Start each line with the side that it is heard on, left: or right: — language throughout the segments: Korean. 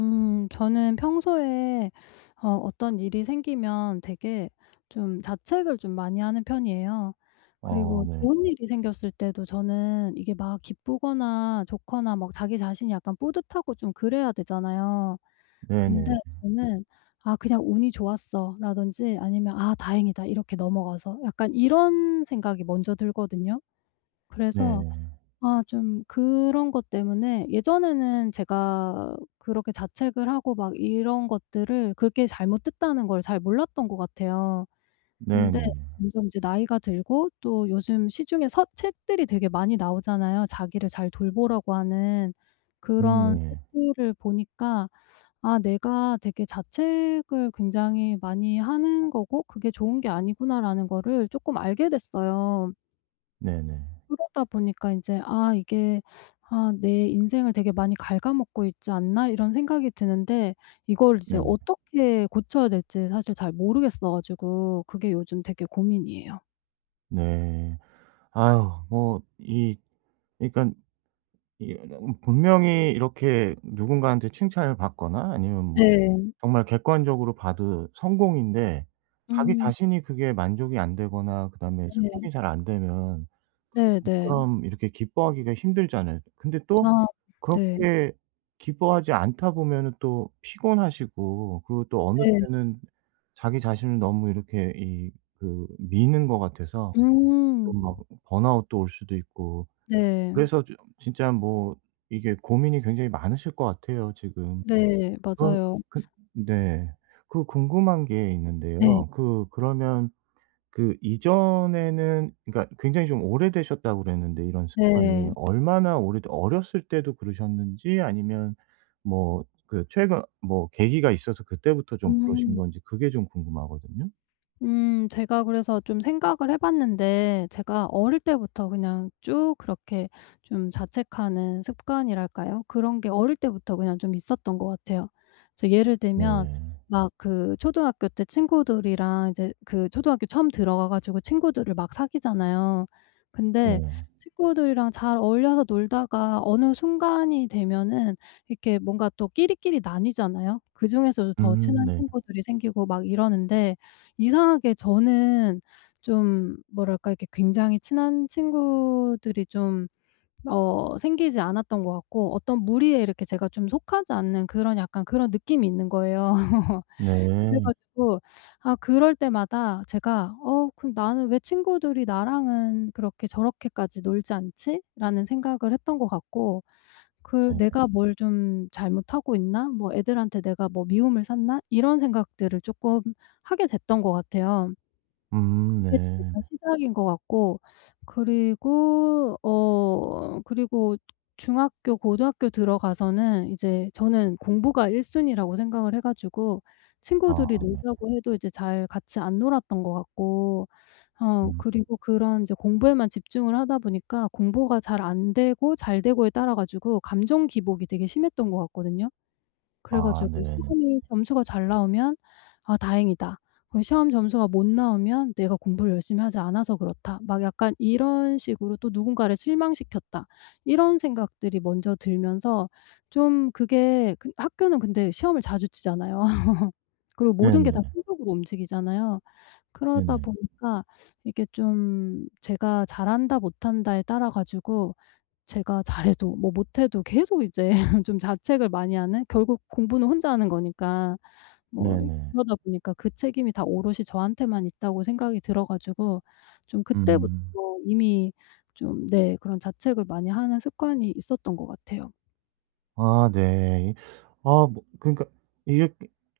left: 저는 평소에 어 어떤 일이 생기면 되게 좀 자책을 좀 많이 하는 편이에요.
right: 어
left: 그리고
right: 네.
left: 좋은 일이 생겼을 때도 저는 이게 막 기쁘거나 좋거나 막 자기 자신이 약간 뿌듯하고 좀 그래야 되잖아요. 근데
right: 네네.
left: 저는 '아 그냥 운이 좋았어.'라든지 아니면 '아 다행이다.' 이렇게 넘어가서 약간 이런 생각이 먼저 들거든요. 그래서
right: 네.
left: 아 좀 그런 것 때문에 예전에는 제가 그렇게 자책을 하고 막 이런 것들을 그게 렇 잘못됐다는 걸 잘 몰랐던 것 같아요. 근데
right: 네네.
left: 점점 이제 나이가 들고 또 요즘 시중에 서 책들이 되게 많이 나오잖아요. 자기를 잘 돌보라고 하는 그런
right: 네.
left: 책들을 보니까 '아 내가 되게 자책을 굉장히 많이 하는 거고 그게 좋은 게 아니구나.'라는 거를 조금 알게 됐어요.
right: 네네.
left: 그러다 보니까 인제 '아 이게 아 내 인생을 되게 많이 갉아먹고 있지 않나?' 이런 생각이 드는데 이걸 이제
right: 네.
left: 어떻게 고쳐야 될지 사실 잘 모르겠어 가지고 그게 요즘 되게 고민이에요.
right: 네. 아유, 뭐, 이 그러니깐, 이 분명히 이렇게 누군가한테 칭찬을 받거나 아니면 뭐
left: 네.
right: 정말 객관적으로 봐도 성공인데, 자기
left: 음.
right: 자신이 그게 만족이 안 되거나 그다음에
left: 네.
right: 수긍이 잘 안 되면 그게
left: 네네.
right: 좀처럼 이렇게 기뻐하기가 힘들잖아요. 근데 또
left: 아 네.
right: 그렇게 기뻐하지 않다 보면은 또 피곤하시고, 그리고 또 어느
left: 네.
right: 때는 자기 자신을 너무 이렇게 이 그 미는 것 같아서 또
left: 음.
right: 막 번아웃도 올 수도 있고.
left: 네.
right: 그래서 좀 진짜 뭐, 이게 고민이 굉장히 많으실 것 같아요, 지금.
left: 네.
right: 그럼,
left: 맞아요.
right: 네. 그 궁금한 게
left: 네.
right: 있는데요. 그러면 그 이전에는, 그러니까 굉장히 좀 오래되셨다고 그랬는데, 이런 습관이
left: 네.
right: 얼마나 오래되 어렸을 때도 그러셨는지, 아니면 뭐 그 최근 뭐 계기가 있어서 그때부터 좀 그러신
left: 음.
right: 건지 그게 좀 궁금하거든요.
left: 제가 그래서 좀 생각을 해 봤는데 제가 어릴 때부터 그냥 쭉 그렇게 좀 자책하는 습관이랄까요? 그런 게 어릴 때부터 그냥 좀 있었던 것 같아요. 그래서 예를 들면
right: 네네.
left: 막 그 초등학교 때 친구들이랑 이제 그 초등학교 처음 들어가 가지고 친구들을 막 사귀잖아요. 근데
right: 네.
left: 친구들이랑 잘 어울려서 놀다가 어느 순간이 되면은 이렇게 뭔가 또 끼리끼리 나뉘잖아요. 그중에서도 더 친한
right: 네.
left: 친구들이 생기고 막 이러는데 이상하게 저는 좀 뭐랄까 이렇게 굉장히 친한 친구들이 좀 어 생기지 않았던 것 같고 어떤 무리에 이렇게 제가 좀 속하지 않는 그런 약간 그런 느낌이 있는 거예요. 그래
right: 네.
left: 가지고 아 그럴 때마다 제가 '어 그럼 나는 왜 친구들이 나랑은 그렇게 저렇게까지 놀지 않지?'라는 생각을 했던 것 같고 그
right: 네.
left: '내가 뭘 좀 잘못하고 있나? 뭐 애들한테 내가 뭐 미움을 샀나?' 이런 생각들을 쪼끔 하게 됐던 것 같아요. 그게 좀
right: 네.
left: 약간 시작인 것 같고 그리고 중학교 고등학교 들어가서는 이제 저는 공부가 1 순위라고 생각을 해 가지고 친구들이
right: 아
left: 놀자고 해도 이제 잘 같이 안 놀았던 것 같고 어
right: 음.
left: 그리고 그런 이제 공부에만 집중을 하다 보니까 공부가 잘 안 되고 잘 되고에 따라 가지고 감정 기복이 되게 심했던 것 같거든요. 그래
right: 아
left: 가지고
right: 네네.
left: 시험이 점수가 잘 나오면 '아 다행이다.' 그리고 시험 점수가 못 나오면 '내가 공부를 열심히 하지 않아서 그렇다.' 막 약간 이런 식으로 '또 누군가를 실망시켰다.' 이런 생각들이 먼저 들면서 좀 그게 그 학교는 근데 시험을 자주 치잖아요. 그리고 모든 게 다
right: 네네.
left: 성적으로 움직이잖아요. 그러다
right: 네네.
left: 보니까 이게 좀 제가 잘한다 못한다에 따라 가지고 제가 잘해도 뭐 못해도 계속 이제 좀 자책을 많이 하는 결국 공부는 혼자 하는 거니까 뭐
right: 네네.
left: 그러다 보니까 그 책임이 다 오롯이 저한테만 있다고 생각이 들어 가지고 좀 그때부터
right: 음.
left: 이미 좀 네 그런 자책을 많이 하는 습관이 있었던 것 같아요.
right: 아 네. 아 뭐, 그러니까 이게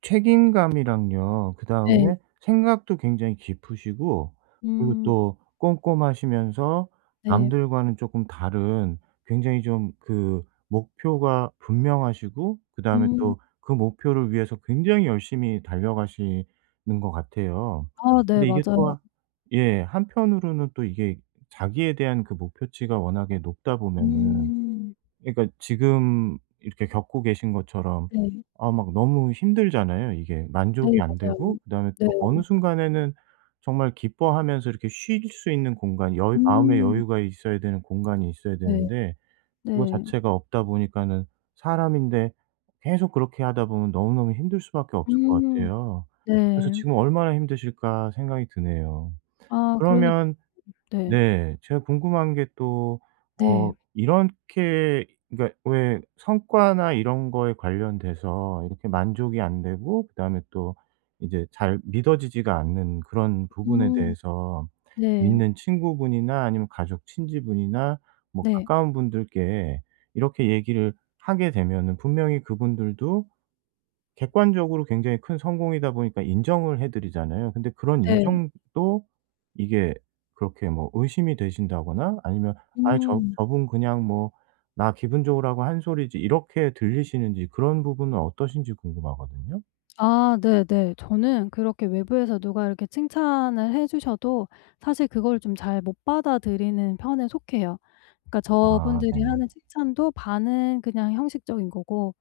right: 책임감이랑요.
left: 네.
right: 그다음에 생각도 굉장히 깊으시고, 그리고
left: 음
right: 또 꼼꼼하시면서,
left: 네.
right: 남들과는 조금 다른, 굉장히 좀 그 목표가 분명하시고, 그다음에
left: 음.
right: 또 그 목표를 위해서 굉장히 열심히 달려가시는 것 같아요.
left: 아 네
right: 근데 이게 또
left: 맞아요.
right: 예, 한편으로는 또 이게 자기에 대한 그 목표치가 워낙에 높다 보면은,
left: 음.
right: 그러니까 지금 이렇게 겪고 계신 것처럼,
left: 네.
right: 아 막 너무 힘들잖아요 이게. 만족이
left: 네
right: 안 되고
left: 맞아요.
right: 그다음에
left: 네.
right: 또 어느 순간에는 정말 기뻐하면서 이렇게 쉴 수 있는 공간, 여유, 마음의
left: 음.
right: 여유가 있어야 되는, 공간이 있어야
left: 네.
right: 되는데 그거
left: 네.
right: 자체가 없다 보니까는, 사람인데, 계속 그렇게 하다 보면 너무너무 힘들 수밖에 없을 것
left: 음.
right: 같아요. 그래서
left: 네.
right: 지금 '얼마나 힘드실까.' 생각이 드네요.
left: 아 그러니까요.
right: 그러면,
left: 네.
right: 네. 제가 궁금한 게 또,
left: 네.
right: 이렇게 그러니까 왜 성과나 이런 거에 관련돼서 이렇게 만족이 안 되고 그다음에 또 이제 잘 믿어지지가 않는 그런 부분에
left: 음.
right: 대해서,
left: 네.
right: 믿는 친구분이나 아니면 가족 친지분이나 뭐
left: 네.
right: 가까운 분들께 이렇게 얘기를 하게 되면은, 분명히 그분들도 객관적으로 굉장히 큰 성공이다 보니까 인정을 해 드리잖아요. 근데 그런
left: 네.
right: 인정도 이게 그렇게 뭐 의심이 되신다거나 아니면 '아이, 저
left: 음.
right: 저분 그냥 뭐 나 기분 좋으라고 한 소리지.' 이렇게 들리시는지, 그런 부분은 어떠신지 궁금하거든요.
left: 아 네네. 저는 그렇게 외부에서 누가 이렇게 칭찬을 해 주셔도 사실 그걸 좀 잘 못 받아들이는 편에 속해요. 그러니까
right: 아
left: 저분들이
right: 네네.
left: 하는 칭찬도 반은 그냥 형식적인 거고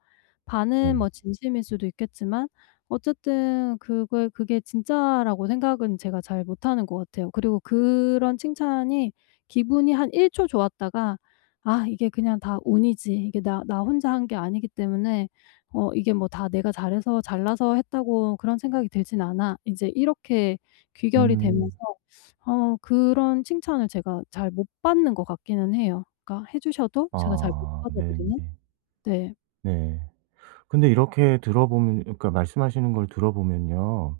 left: 반은
right: 네.
left: 뭐 진심일 수도 있겠지만 어쨌든 그걸 그게 진짜라고 생각은 제가 잘 못하는 것 같아요. 그리고 그런 칭찬이 기분이 한 1초 좋았다가 '아 이게 그냥 다 운이지. 이게 나 혼자 한 게 아니기 때문에 어 이게 뭐 다 내가 잘해서 잘나서 했다고 그런 생각이 들진 않아.' 이제 이렇게 귀결이 되면서
right: 음.
left: 어 그런 칭찬을 제가 잘 못 받는 것 같기는 해요. 그러니까 해 주셔도 제가 잘 못
right: 아 네네.
left: 받아들이는? 네.
right: 네. 근데 이렇게 들어보면, 그러니까 말씀하시는 걸 들어보면요,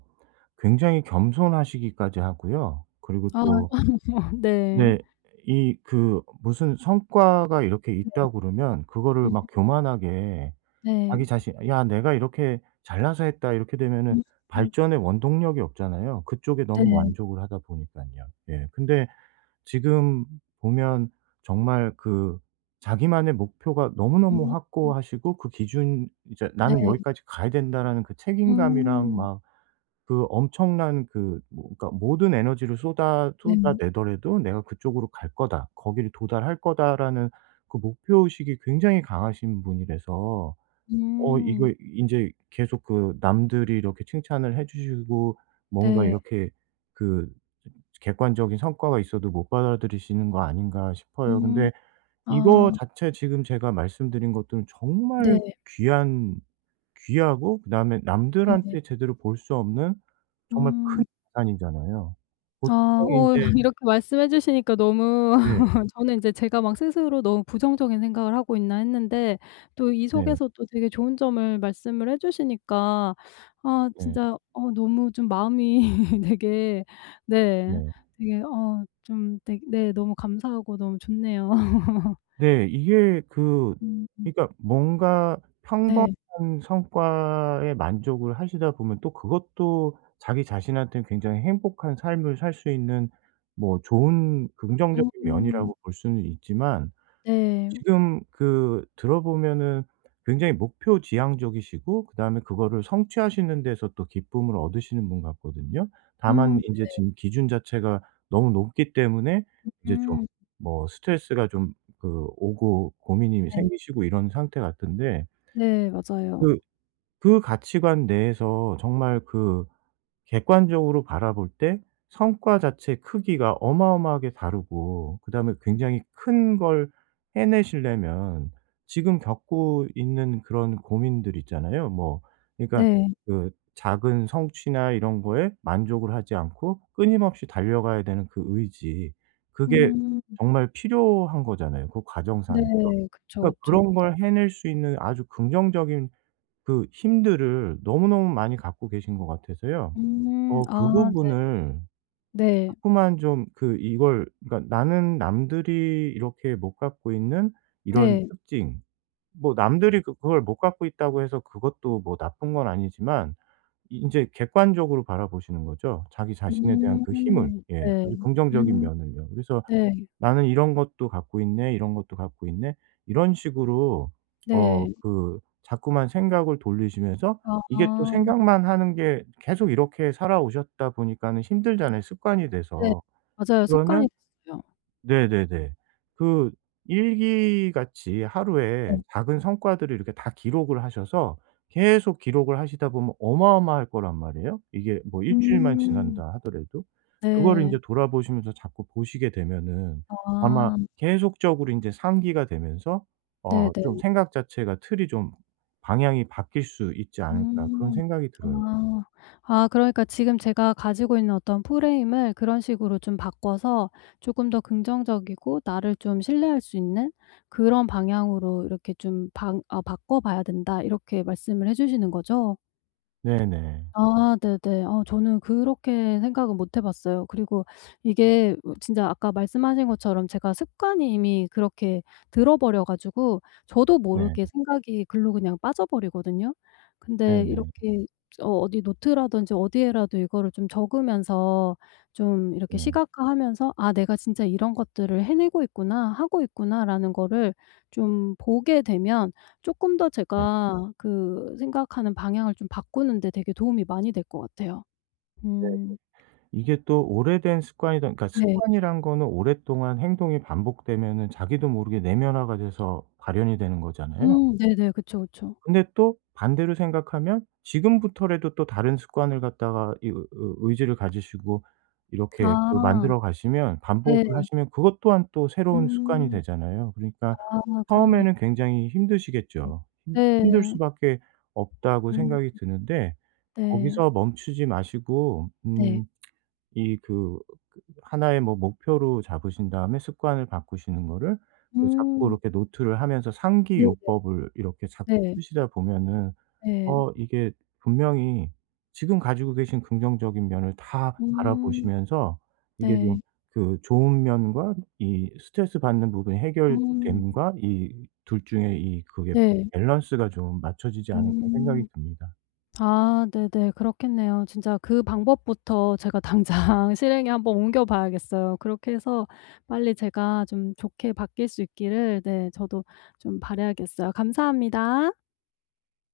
right: 굉장히 겸손하시기까지 하고요. 그리고
left: 아.
right: 또
left: 어 네.
right: 네. 이 그 무슨 성과가 이렇게 있다 그러면 그거를
left: 네.
right: 막 교만하게
left: 네.
right: 자기 자신, '야 내가 이렇게 잘나서 했다.' 이렇게 되면은
left: 음 음
right: 발전의 원동력이 없잖아요. 그쪽에 너무
left: 네.
right: 만족을 하다 보니깐요. 예. 근데 지금 보면 정말 그 자기만의 목표가 너무너무
left: 음 음
right: 확고하시고, 그 기준, 이제
left: 네.
right: '나는 여기까지 가야 된다.'라는 그 책임감이랑,
left: 음
right: 막 그 엄청난, 그 뭐 그러니까 모든 에너지를
left: 네.
right: 쏟아내더라도 '내가 그쪽으로 갈 거다. 거기를 도달할 거다.'라는 그 목표 의식이 굉장히 강하신 분이라서,
left: 음
right: 이거 인제 계속, 그 남들이 이렇게 칭찬을 해 주시고 뭔가
left: 네.
right: 이렇게 그 객관적인 성과가 있어도 못 받아들이시는 거 아닌가 싶어요.
left: 음
right: 근데 이거
left: 아
right: 자체, 지금 제가 말씀드린 것들은 정말
left: 네.
right: 귀한 귀하고, 그다음에
left: 네.
right: 남들한테 제대로 볼 수 없는 정말 큰
left: 음.
right: 자산이잖아요. 보통
left: 아 어
right: 인제.
left: 이렇게 말씀해 주시니까 너무
right: 네.
left: 저는 인제 제가 막 스스로 너무 부정적인 생각을 하고 있나 했는데 또 이
right: 네.
left: 속에서 또 되게 좋은 점을 말씀을 해 주시니까 아
right: 네.
left: 진짜 어 너무 좀 마음이 되게 네
right: 네.
left: 되게 어 좀 되게 네 너무 감사하고 너무 좋네요.
right: 네. 이게 그,
left: 음
right: 그러니까 뭔가 평범한
left: 네.
right: 성과에 만족을 하시다 보면 또 그것도 자기 자신한테는 굉장히 행복한 삶을 살 수 있는 뭐 좋은 긍정적인
left: 음
right: 면이라고 볼 수는 있지만,
left: 네.
right: 지금 그 들어보면은, 굉장히 목표 지향적이시고 그다음에 그거를 성취하시는 데서 또 기쁨을 얻으시는 분 같거든요. 다만
left: 음
right: 인제 지금 기준 자체가 너무 높기 때문에 이제 좀
left: 음
right: 뭐 스트레스가 좀 그 오고 고민이
left: 네.
right: 생기시고 이런 상태 같은데,
left: 네 맞아요.
right: 그 그 가치관 내에서 정말 그 객관적으로 바라볼 때 성과 자체 크기가 어마어마하게 다르고, 그다음에 굉장히 큰 걸 해내시려면 지금 겪고 있는 그런 고민들 있잖아요. 뭐 그러니까
left: 네.
right: 그 작은 성취나 이런 거에 만족을 하지 않고 끊임없이 달려가야 되는 그 의지. 그게
left: 음
right: 정말 필요한 거잖아요, 그 과정상에서.
left: 네. 그쵸,
right: 그러니까
left: 그쵸.
right: 그런 걸 해낼 수 있는 아주 긍정적인 그 힘들을 너무너무 많이 갖고 계신 것 같아서요.
left: 음.
right: 그
left: 아
right: 부분을
left: 네. 네.
right: 자꾸만 좀 그 이걸, 그러니까 나는 남들이 이렇게 못 갖고 있는 이런
left: 네.
right: 특징, 뭐 남들이 그 그걸 못 갖고 있다고 해서 그것도 뭐 나쁜 건 아니지만, 이 인제 객관적으로 바라보시는 거죠, 자기 자신에 대한 그 힘을.
left: 음.
right: 예, 아주
left: 네.
right: 긍정적인
left: 음.
right: 면을요. 그래서
left: 네.
right: "나는 이런 것도 갖고 있네. 이런 것도 갖고 있네." 이런 식으로,
left: 네.
right: 그 자꾸만 생각을 돌리시면서, 이게 또
left: 아
right: 생각만 하는 게 계속 이렇게 살아오셨다 보니까는 힘들잖아요, 습관이
left: 네.
right: 돼서.
left: 맞아요.
right: 그러면,
left: 습관이 됐어요.
right: 네네네. 그 일기같이
left: 네.
right: 하루에 작은 성과들을 이렇게 다 기록을 하셔서 계속 기록을 하시다 보면 어마어마할 거란 말이에요. 이게 뭐 일 주일만
left: 음.
right: 지난다 하더라도. 그거를
left: 네.
right: 인제 돌아보시면서 자꾸 보시게 되면은, 아마
left: 아
right: 계속적으로 인제 상기가 되면서, 좀
left: 네네.
right: 생각 자체가, 틀이 좀 방향이 바뀔 수 있지 않을까 그런
left: 음.
right: 생각이 들어요.
left: 아. 아 그러니까 지금 제가 가지고 있는 어떤 프레임을 그런 식으로 좀 바꿔서 조금 더 긍정적이고 나를 좀 신뢰할 수 있는 그런 방향으로 이렇게 좀 방 어 '바꿔 봐야 된다.' 이렇게 말씀을 해 주시는 거죠?
right: 네네.
left: 아 네네. 어 저는 그렇게 생각은 못 해 봤어요. 그리고 이게 어 진짜 아까 말씀하신 것처럼 제가 습관이 이미 그렇게 들어 버려 가지고 저도
right: 네.
left: 모르게 생각이 글로 그냥 빠져버리거든요. 근데
right: 네네.
left: 이렇게 어 어디 노트라든지 어디에라도 이거를 좀 적으면서 좀 이렇게
right: 네.
left: 시각화하면서 '아 내가 진짜 이런 것들을 해내고 있구나. 하고 있구나.'라는 거를 좀 보게 되면 쪼끔 더
right: 네.
left: 제가 그 생각하는 방향을 좀 바꾸는 데 되게 도움이 많이 될 것 같아요.
right: 네.
left: 음
right: 이게 또 오래된 습관이다, 그러니까
left: 네.
right: 습관이란 거는 오랫동안 행동이 반복되면은 자기도 모르게 내면화가 돼서 발현이 되는 거잖아요.
left: 네네. 그쵸, 그쵸.
right: 근데 또 반대로 생각하면 지금부터라도 또 다른 습관을 갖다가 이 의지를 가지시고 이렇게 그
left: 아
right: 만들어 가시면,
left: 네.
right: 반복을 하시면 그것 또한 또 새로운 습관이
left: 음.
right: 되잖아요. 그러니까
left: 아 그렇네요.
right: 처음에는 굉장히 힘드시겠죠. 힘 힘들
left: 네.
right: 수밖에 없다고
left: 음
right: 생각이 드는데,
left: 네.
right: 거기서 멈추지 마시고,
left: 네.
right: 이그 하나의 뭐 목표로 잡으신 다음에 습관을 바꾸시는 거를 그 자꾸
left: 음
right: 이렇게 노트를 하면서 상기
left: 네
right: 요법을 이렇게 자꾸
left: 네.
right: 쓰시다 보면은,
left: 네.
right: 이게 분명히 지금 가지고 계신 긍정적인 면을 다
left: 음
right: 바라보시면서, 이게 좀
left: 네.
right: 그 좋은 면과 이 스트레스 받는 부분이
left: 음
right: 해결됨과 이 둘 중에 이 그게
left: 네.
right: '밸런스가 좀 맞춰지지 않을까.' 생각이
left: 음.
right: 듭니다.
left: 아 네네. 그렇겠네요. 진짜 그 방법부터 제가 당장 실행에 한번 옮겨 봐야겠어요. 그렇게 해서 빨리 제가 좀 좋게 바뀔 수 있기를 네 저도 좀 바라야겠어요. 감사합니다.